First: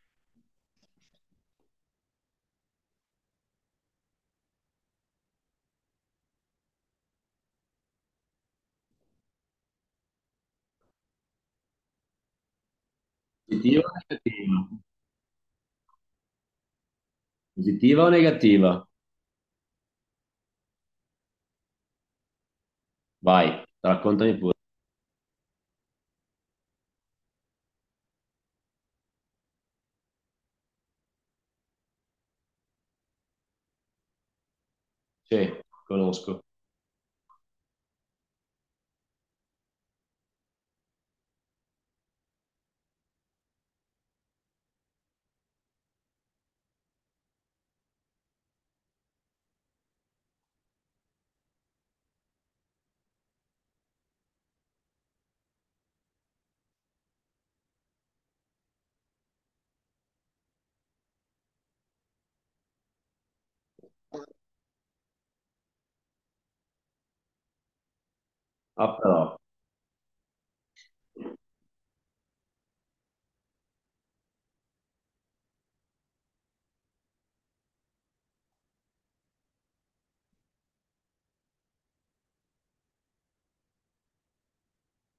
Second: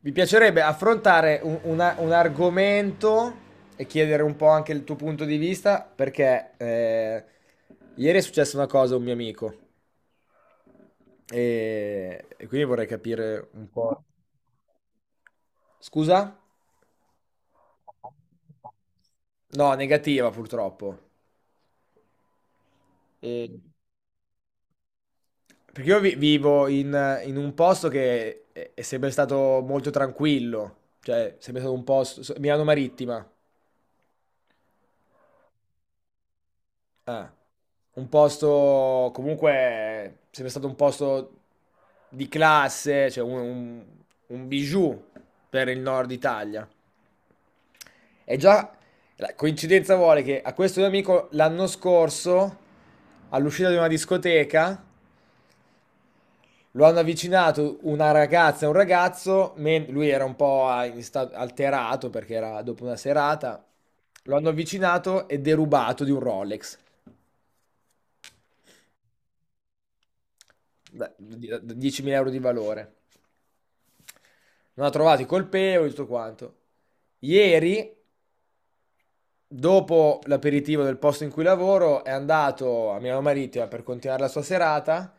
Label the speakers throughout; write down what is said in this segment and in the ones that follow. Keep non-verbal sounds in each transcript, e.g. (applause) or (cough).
Speaker 1: Mi piacerebbe affrontare un argomento e chiedere un po' anche il tuo punto di vista, perché ieri è successa una cosa a un mio amico e quindi vorrei capire un
Speaker 2: Positiva o
Speaker 1: po'.
Speaker 2: negativa?
Speaker 1: Scusa?
Speaker 2: Positiva o negativa?
Speaker 1: No, negativa purtroppo. E-
Speaker 2: Vai, raccontami pure.
Speaker 1: Perché io vivo in un posto che è sempre stato molto tranquillo, cioè sempre stato un posto, Milano Marittima.
Speaker 2: Sì, conosco.
Speaker 1: Eh, un posto comunque sempre stato un posto di classe, cioè un bijou per il nord Italia. E già la coincidenza vuole che a questo mio amico l'anno scorso, all'uscita di una discoteca, lo hanno avvicinato una ragazza e un ragazzo, lui era un po' alterato perché era dopo una serata, lo hanno avvicinato e derubato di un Rolex
Speaker 2: Ah, però.
Speaker 1: da 10.000 euro di valore. Non ha trovato i colpevoli, tutto quanto. Ieri, dopo l'aperitivo del posto in cui lavoro, è andato a Milano Marittima per continuare la sua serata.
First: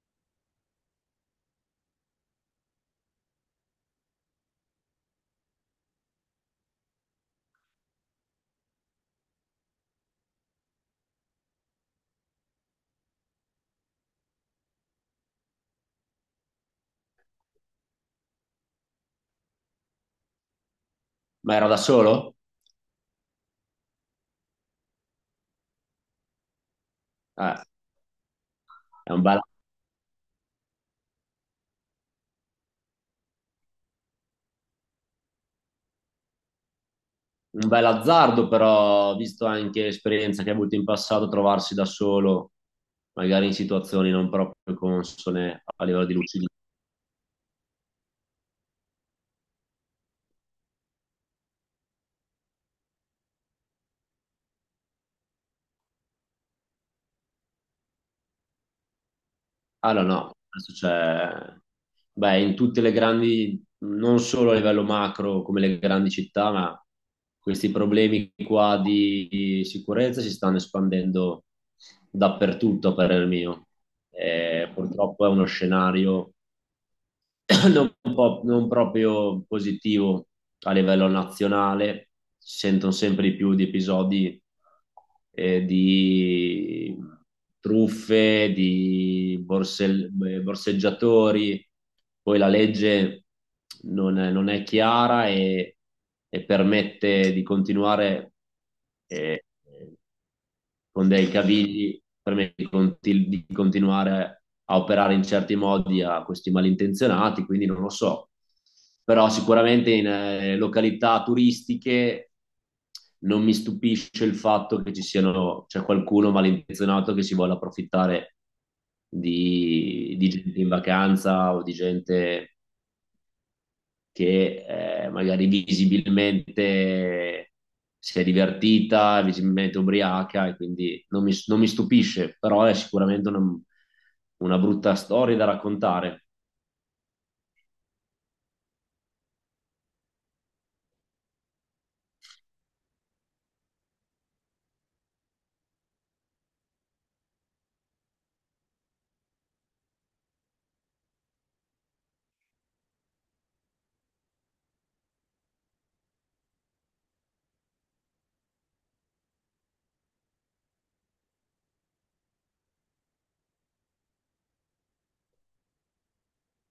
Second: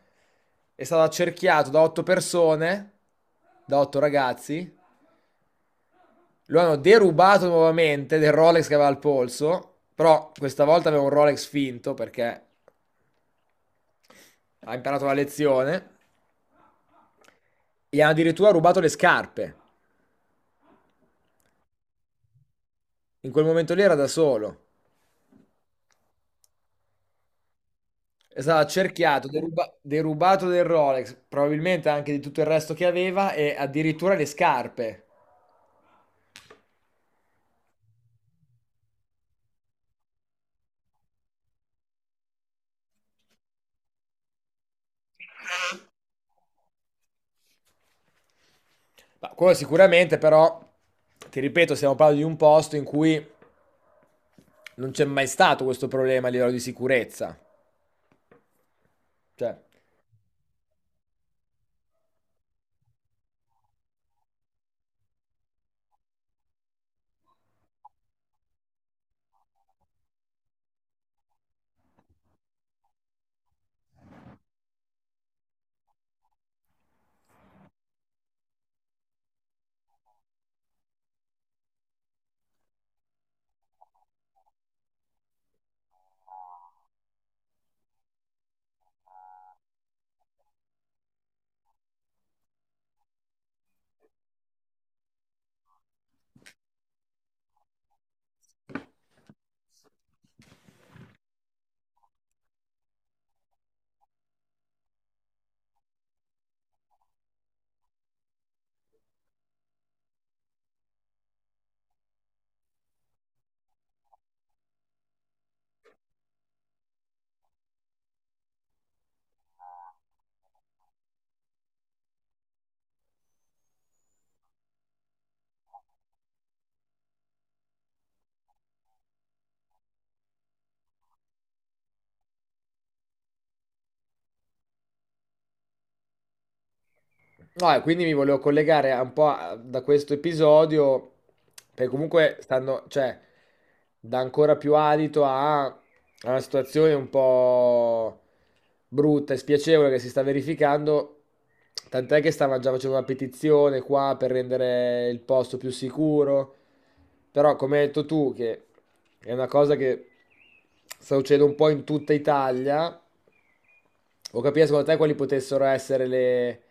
Speaker 1: È stato accerchiato da otto persone, da otto ragazzi. Lo hanno derubato nuovamente del Rolex che aveva al polso, però questa volta aveva un Rolex finto perché ha imparato la lezione. Gli hanno addirittura rubato le scarpe.
Speaker 2: Ma ero da solo?
Speaker 1: In quel momento lì era da solo.
Speaker 2: Eh,
Speaker 1: È stato
Speaker 2: è
Speaker 1: accerchiato, derubato del Rolex, probabilmente anche di tutto il resto che aveva e addirittura le scarpe.
Speaker 2: un bel azzardo, però, visto anche l'esperienza che hai avuto in passato, trovarsi da solo, magari in situazioni non proprio consone a livello di lucidità.
Speaker 1: Ma quello sicuramente, però, ti ripeto, stiamo parlando di un posto in cui non c'è mai stato questo problema a livello di sicurezza. Cioè...
Speaker 2: Allora, no, no, adesso c'è, beh, in tutte le grandi, non solo a livello macro come le grandi città, ma questi problemi qua di sicurezza si stanno espandendo dappertutto, a parer mio. E purtroppo è uno scenario (coughs) non proprio positivo a livello nazionale, si sentono sempre di più di episodi di truffe, di borseggiatori, poi la legge non è, non è chiara e permette di continuare. eh, con dei cavilli per me di di continuare a operare in certi modi a questi malintenzionati, quindi non lo so. Però sicuramente in località turistiche non mi stupisce il fatto che ci siano, c'è qualcuno malintenzionato che si vuole approfittare di gente in vacanza o di gente che magari visibilmente si è divertita, visibilmente ubriaca e quindi non mi, non mi stupisce, però è sicuramente una brutta storia da raccontare.
Speaker 1: No, e quindi mi volevo collegare da questo episodio, perché comunque stanno, cioè, dà ancora più adito a una situazione un po' brutta e spiacevole che si sta verificando, tant'è che stavano già facendo una petizione qua per rendere il posto più sicuro, però come hai detto tu, che è una cosa che sta succedendo un po' in tutta Italia, ho capito secondo te quali potessero essere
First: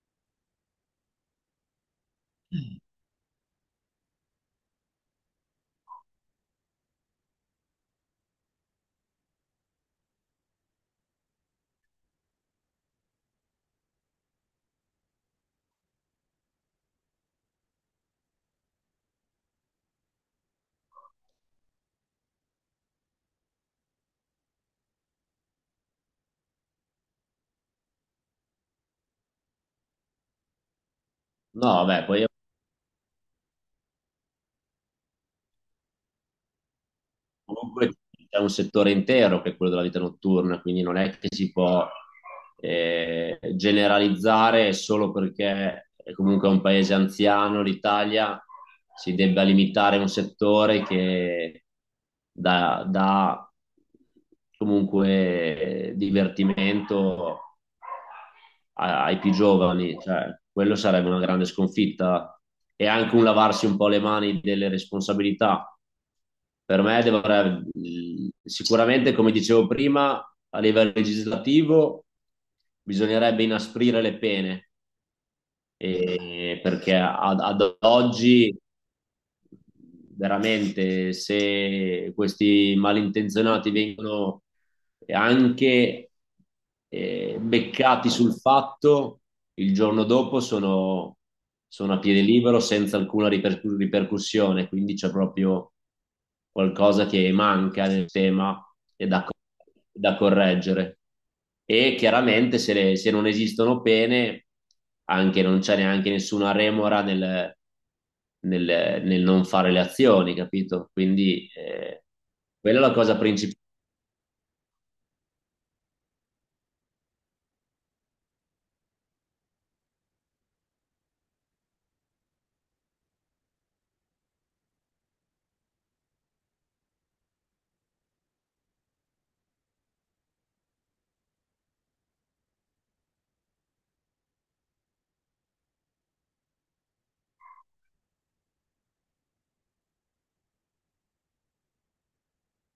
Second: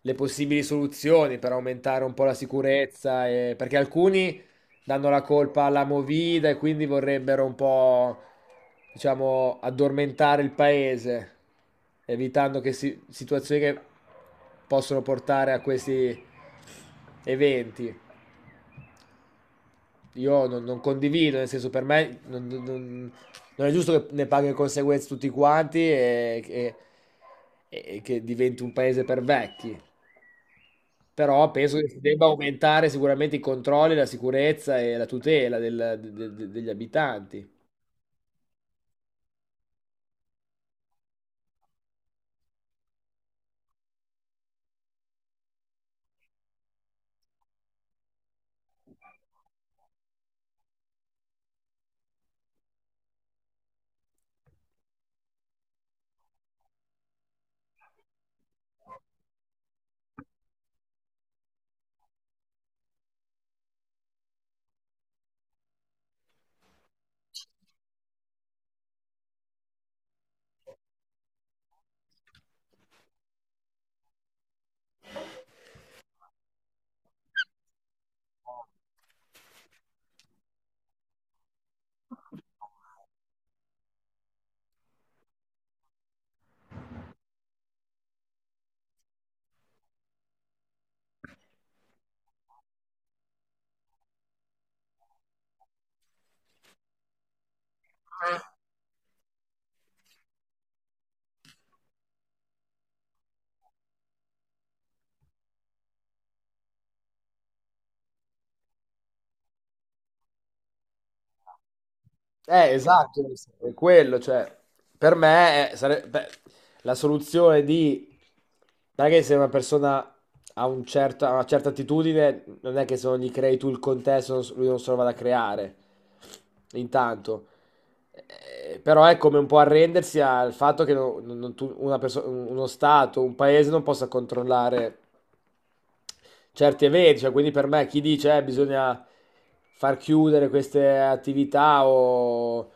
Speaker 1: le possibili soluzioni per aumentare un po' la sicurezza, perché alcuni danno la colpa alla Movida e quindi vorrebbero un po', diciamo, addormentare il paese, evitando situazioni che possono portare a questi eventi. Io non condivido, nel senso per me non è giusto che ne paghi le conseguenze tutti quanti e che diventi un paese per vecchi. Però penso
Speaker 2: No,
Speaker 1: che si
Speaker 2: vabbè,
Speaker 1: debba
Speaker 2: poi
Speaker 1: aumentare sicuramente i controlli, la sicurezza e la tutela degli abitanti.
Speaker 2: comunque c'è un settore intero che è quello della vita notturna, quindi non è che si può generalizzare solo perché è comunque un paese anziano, l'Italia, si debba limitare un settore che dà, dà comunque divertimento a- ai più giovani, cioè, quello sarebbe una grande sconfitta e anche un lavarsi un po' le mani delle responsabilità. Per me dovrebbe, sicuramente, come dicevo prima, a livello legislativo bisognerebbe inasprire le pene, e- perché ad oggi veramente se questi malintenzionati vengono e anche beccati sul fatto, il giorno dopo sono, sono a piede libero senza alcuna ripercussione, quindi c'è proprio qualcosa che manca nel tema e da correggere. E chiaramente se, le- se non esistono pene, anche non c'è neanche nessuna remora nel, nel- nel non fare le azioni, capito? Quindi quella è la cosa
Speaker 1: Esatto,
Speaker 2: principale.
Speaker 1: è quello, cioè, per me beh, la soluzione di... Non è che se una persona ha una certa attitudine, non è che se non gli crei tu il contesto, non s- lui non se lo vada a creare, intanto. Però è come un po' arrendersi al fatto che no- non- non tu- una perso- uno Stato, un paese non possa controllare certi eventi. Cioè, quindi per me chi dice bisogna far chiudere queste attività o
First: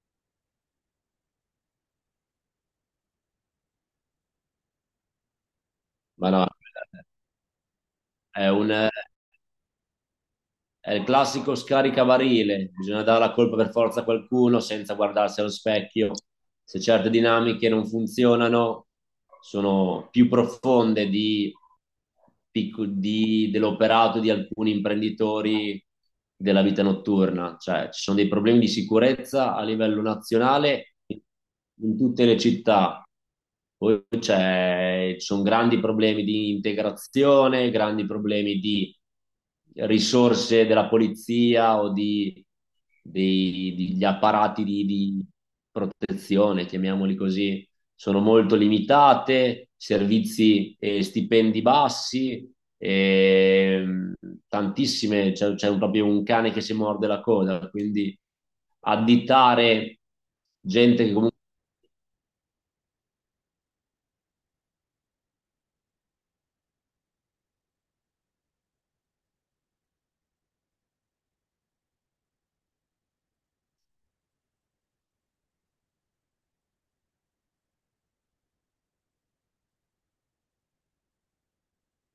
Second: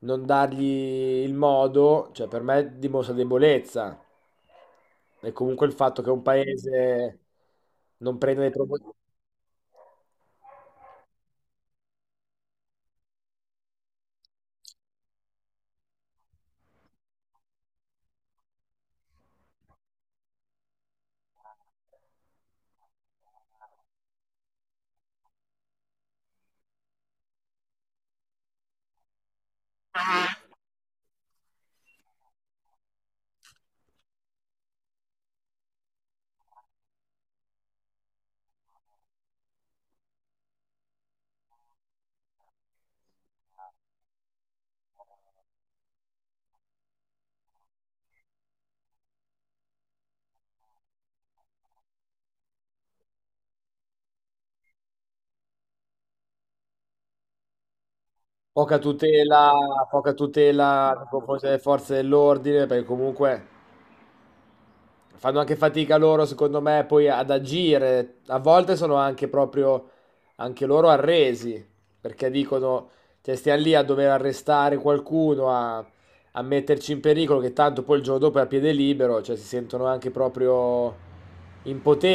Speaker 1: non dargli il modo, cioè per me dimostra debolezza. E comunque il fatto che un
Speaker 2: Ma no,
Speaker 1: paese non prenda
Speaker 2: è,
Speaker 1: dei
Speaker 2: un-
Speaker 1: provvedimenti
Speaker 2: è il classico scaricabarile, bisogna dare la colpa per forza a qualcuno senza guardarsi allo specchio. Se certe dinamiche non funzionano, sono più profonde dell'operato di alcuni imprenditori della vita notturna. Cioè, ci sono dei problemi di sicurezza a livello nazionale in tutte le città. Poi c'è- ci sono grandi problemi di integrazione, grandi problemi di risorse della polizia o degli apparati di protezione, chiamiamoli così sono molto limitate, servizi e stipendi bassi, e tantissime, c'è un- proprio un cane che si morde la coda, quindi
Speaker 1: poca tutela,
Speaker 2: additare
Speaker 1: poca tutela
Speaker 2: gente
Speaker 1: nei
Speaker 2: che comunque
Speaker 1: confronti delle forze dell'ordine, perché comunque fanno anche fatica loro, secondo me, poi ad agire. A volte sono anche proprio anche loro arresi, perché dicono, cioè, stiamo lì a dover arrestare qualcuno, a metterci in pericolo, che tanto poi il giorno dopo è a piede libero, cioè si sentono anche proprio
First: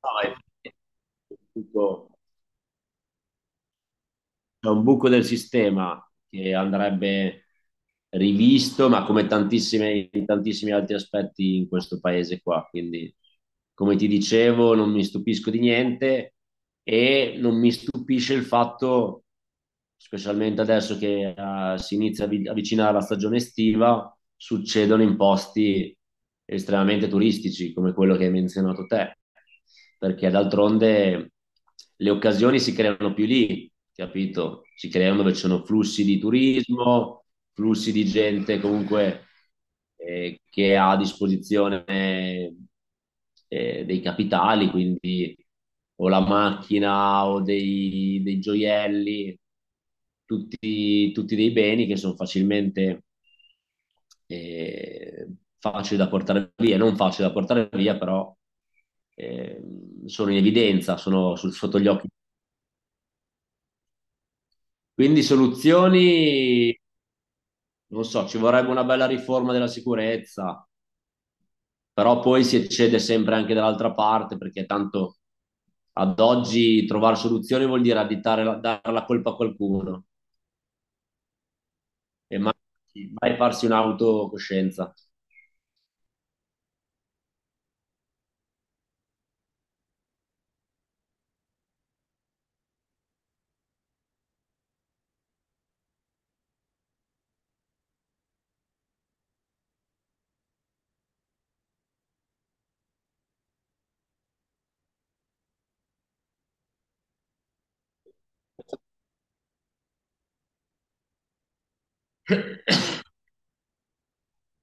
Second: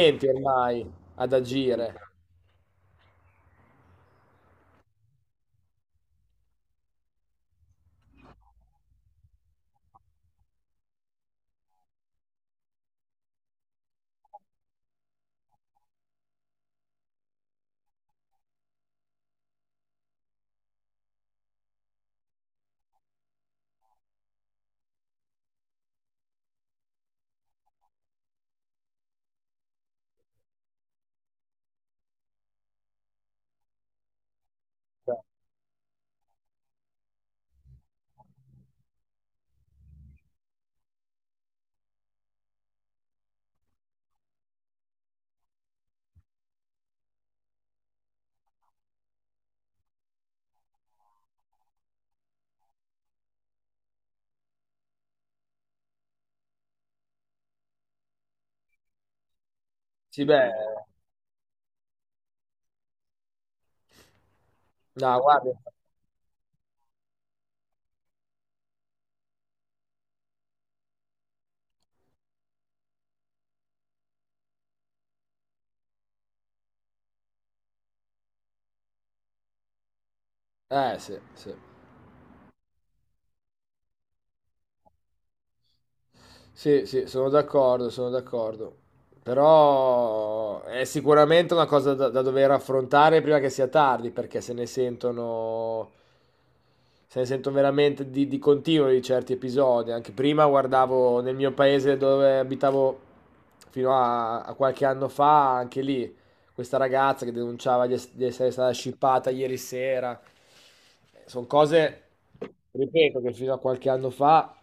Speaker 2: fa è
Speaker 1: ormai ad
Speaker 2: tutto.
Speaker 1: agire.
Speaker 2: C'è un buco del sistema che andrebbe rivisto, ma come tantissime- in tantissimi altri aspetti in questo paese qua. Quindi, come ti dicevo, non mi stupisco di niente e non mi stupisce il fatto, specialmente adesso che si inizia a vi- avvicinare la stagione estiva, succedono in posti estremamente turistici come quello che hai menzionato te perché d'altronde le occasioni si creano più lì, capito? Si
Speaker 1: Cioè...
Speaker 2: creano dove ci sono flussi di turismo, flussi di gente comunque che ha a disposizione dei capitali, quindi o la macchina o dei, dei gioielli, tutti, tutti dei beni che sono facilmente eh, facili da portare via, non facili da portare via, però eh,
Speaker 1: Sì,
Speaker 2: sono in
Speaker 1: beh,
Speaker 2: evidenza, sono su- sotto gli occhi.
Speaker 1: no,
Speaker 2: Quindi
Speaker 1: guarda,
Speaker 2: soluzioni, non so, ci vorrebbe una bella riforma della sicurezza, però poi si eccede sempre anche dall'altra parte, perché tanto ad oggi trovare soluzioni vuol dire additare, la- dare la colpa a qualcuno
Speaker 1: eh sì, sì.
Speaker 2: e mai, mai farsi un'autocoscienza.
Speaker 1: Sì, sì, sono d'accordo, sono d'accordo. Però è sicuramente una cosa da dover affrontare prima che sia tardi, perché se ne sentono, se ne sentono veramente di continuo di certi episodi. Anche prima guardavo nel mio paese dove abitavo a qualche anno fa, anche lì, questa ragazza che denunciava di essere stata scippata ieri sera. Sono cose,
Speaker 2: (coughs) (laughs)
Speaker 1: ripeto, che fino a qualche anno fa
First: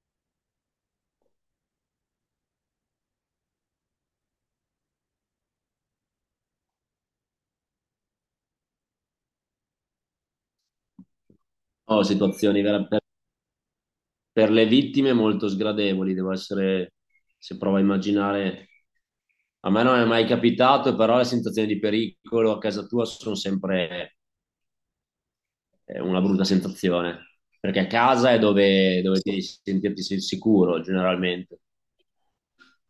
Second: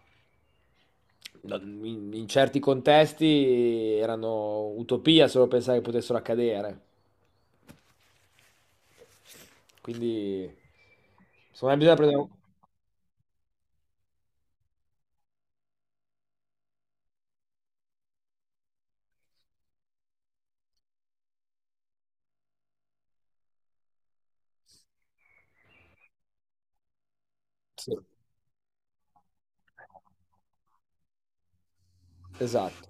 Speaker 1: No, in certi contesti erano utopia solo pensare che potessero accadere. Quindi, secondo me bisogna
Speaker 2: No,
Speaker 1: prendere...
Speaker 2: situazioni vera- per le vittime molto sgradevoli, devo essere, se provo a immaginare, a me non è mai capitato, però le sensazioni di pericolo a casa tua sono sempre una brutta sensazione, perché a
Speaker 1: Sì,
Speaker 2: casa è dove, dove devi sentirti sicuro generalmente.
Speaker 1: esatto.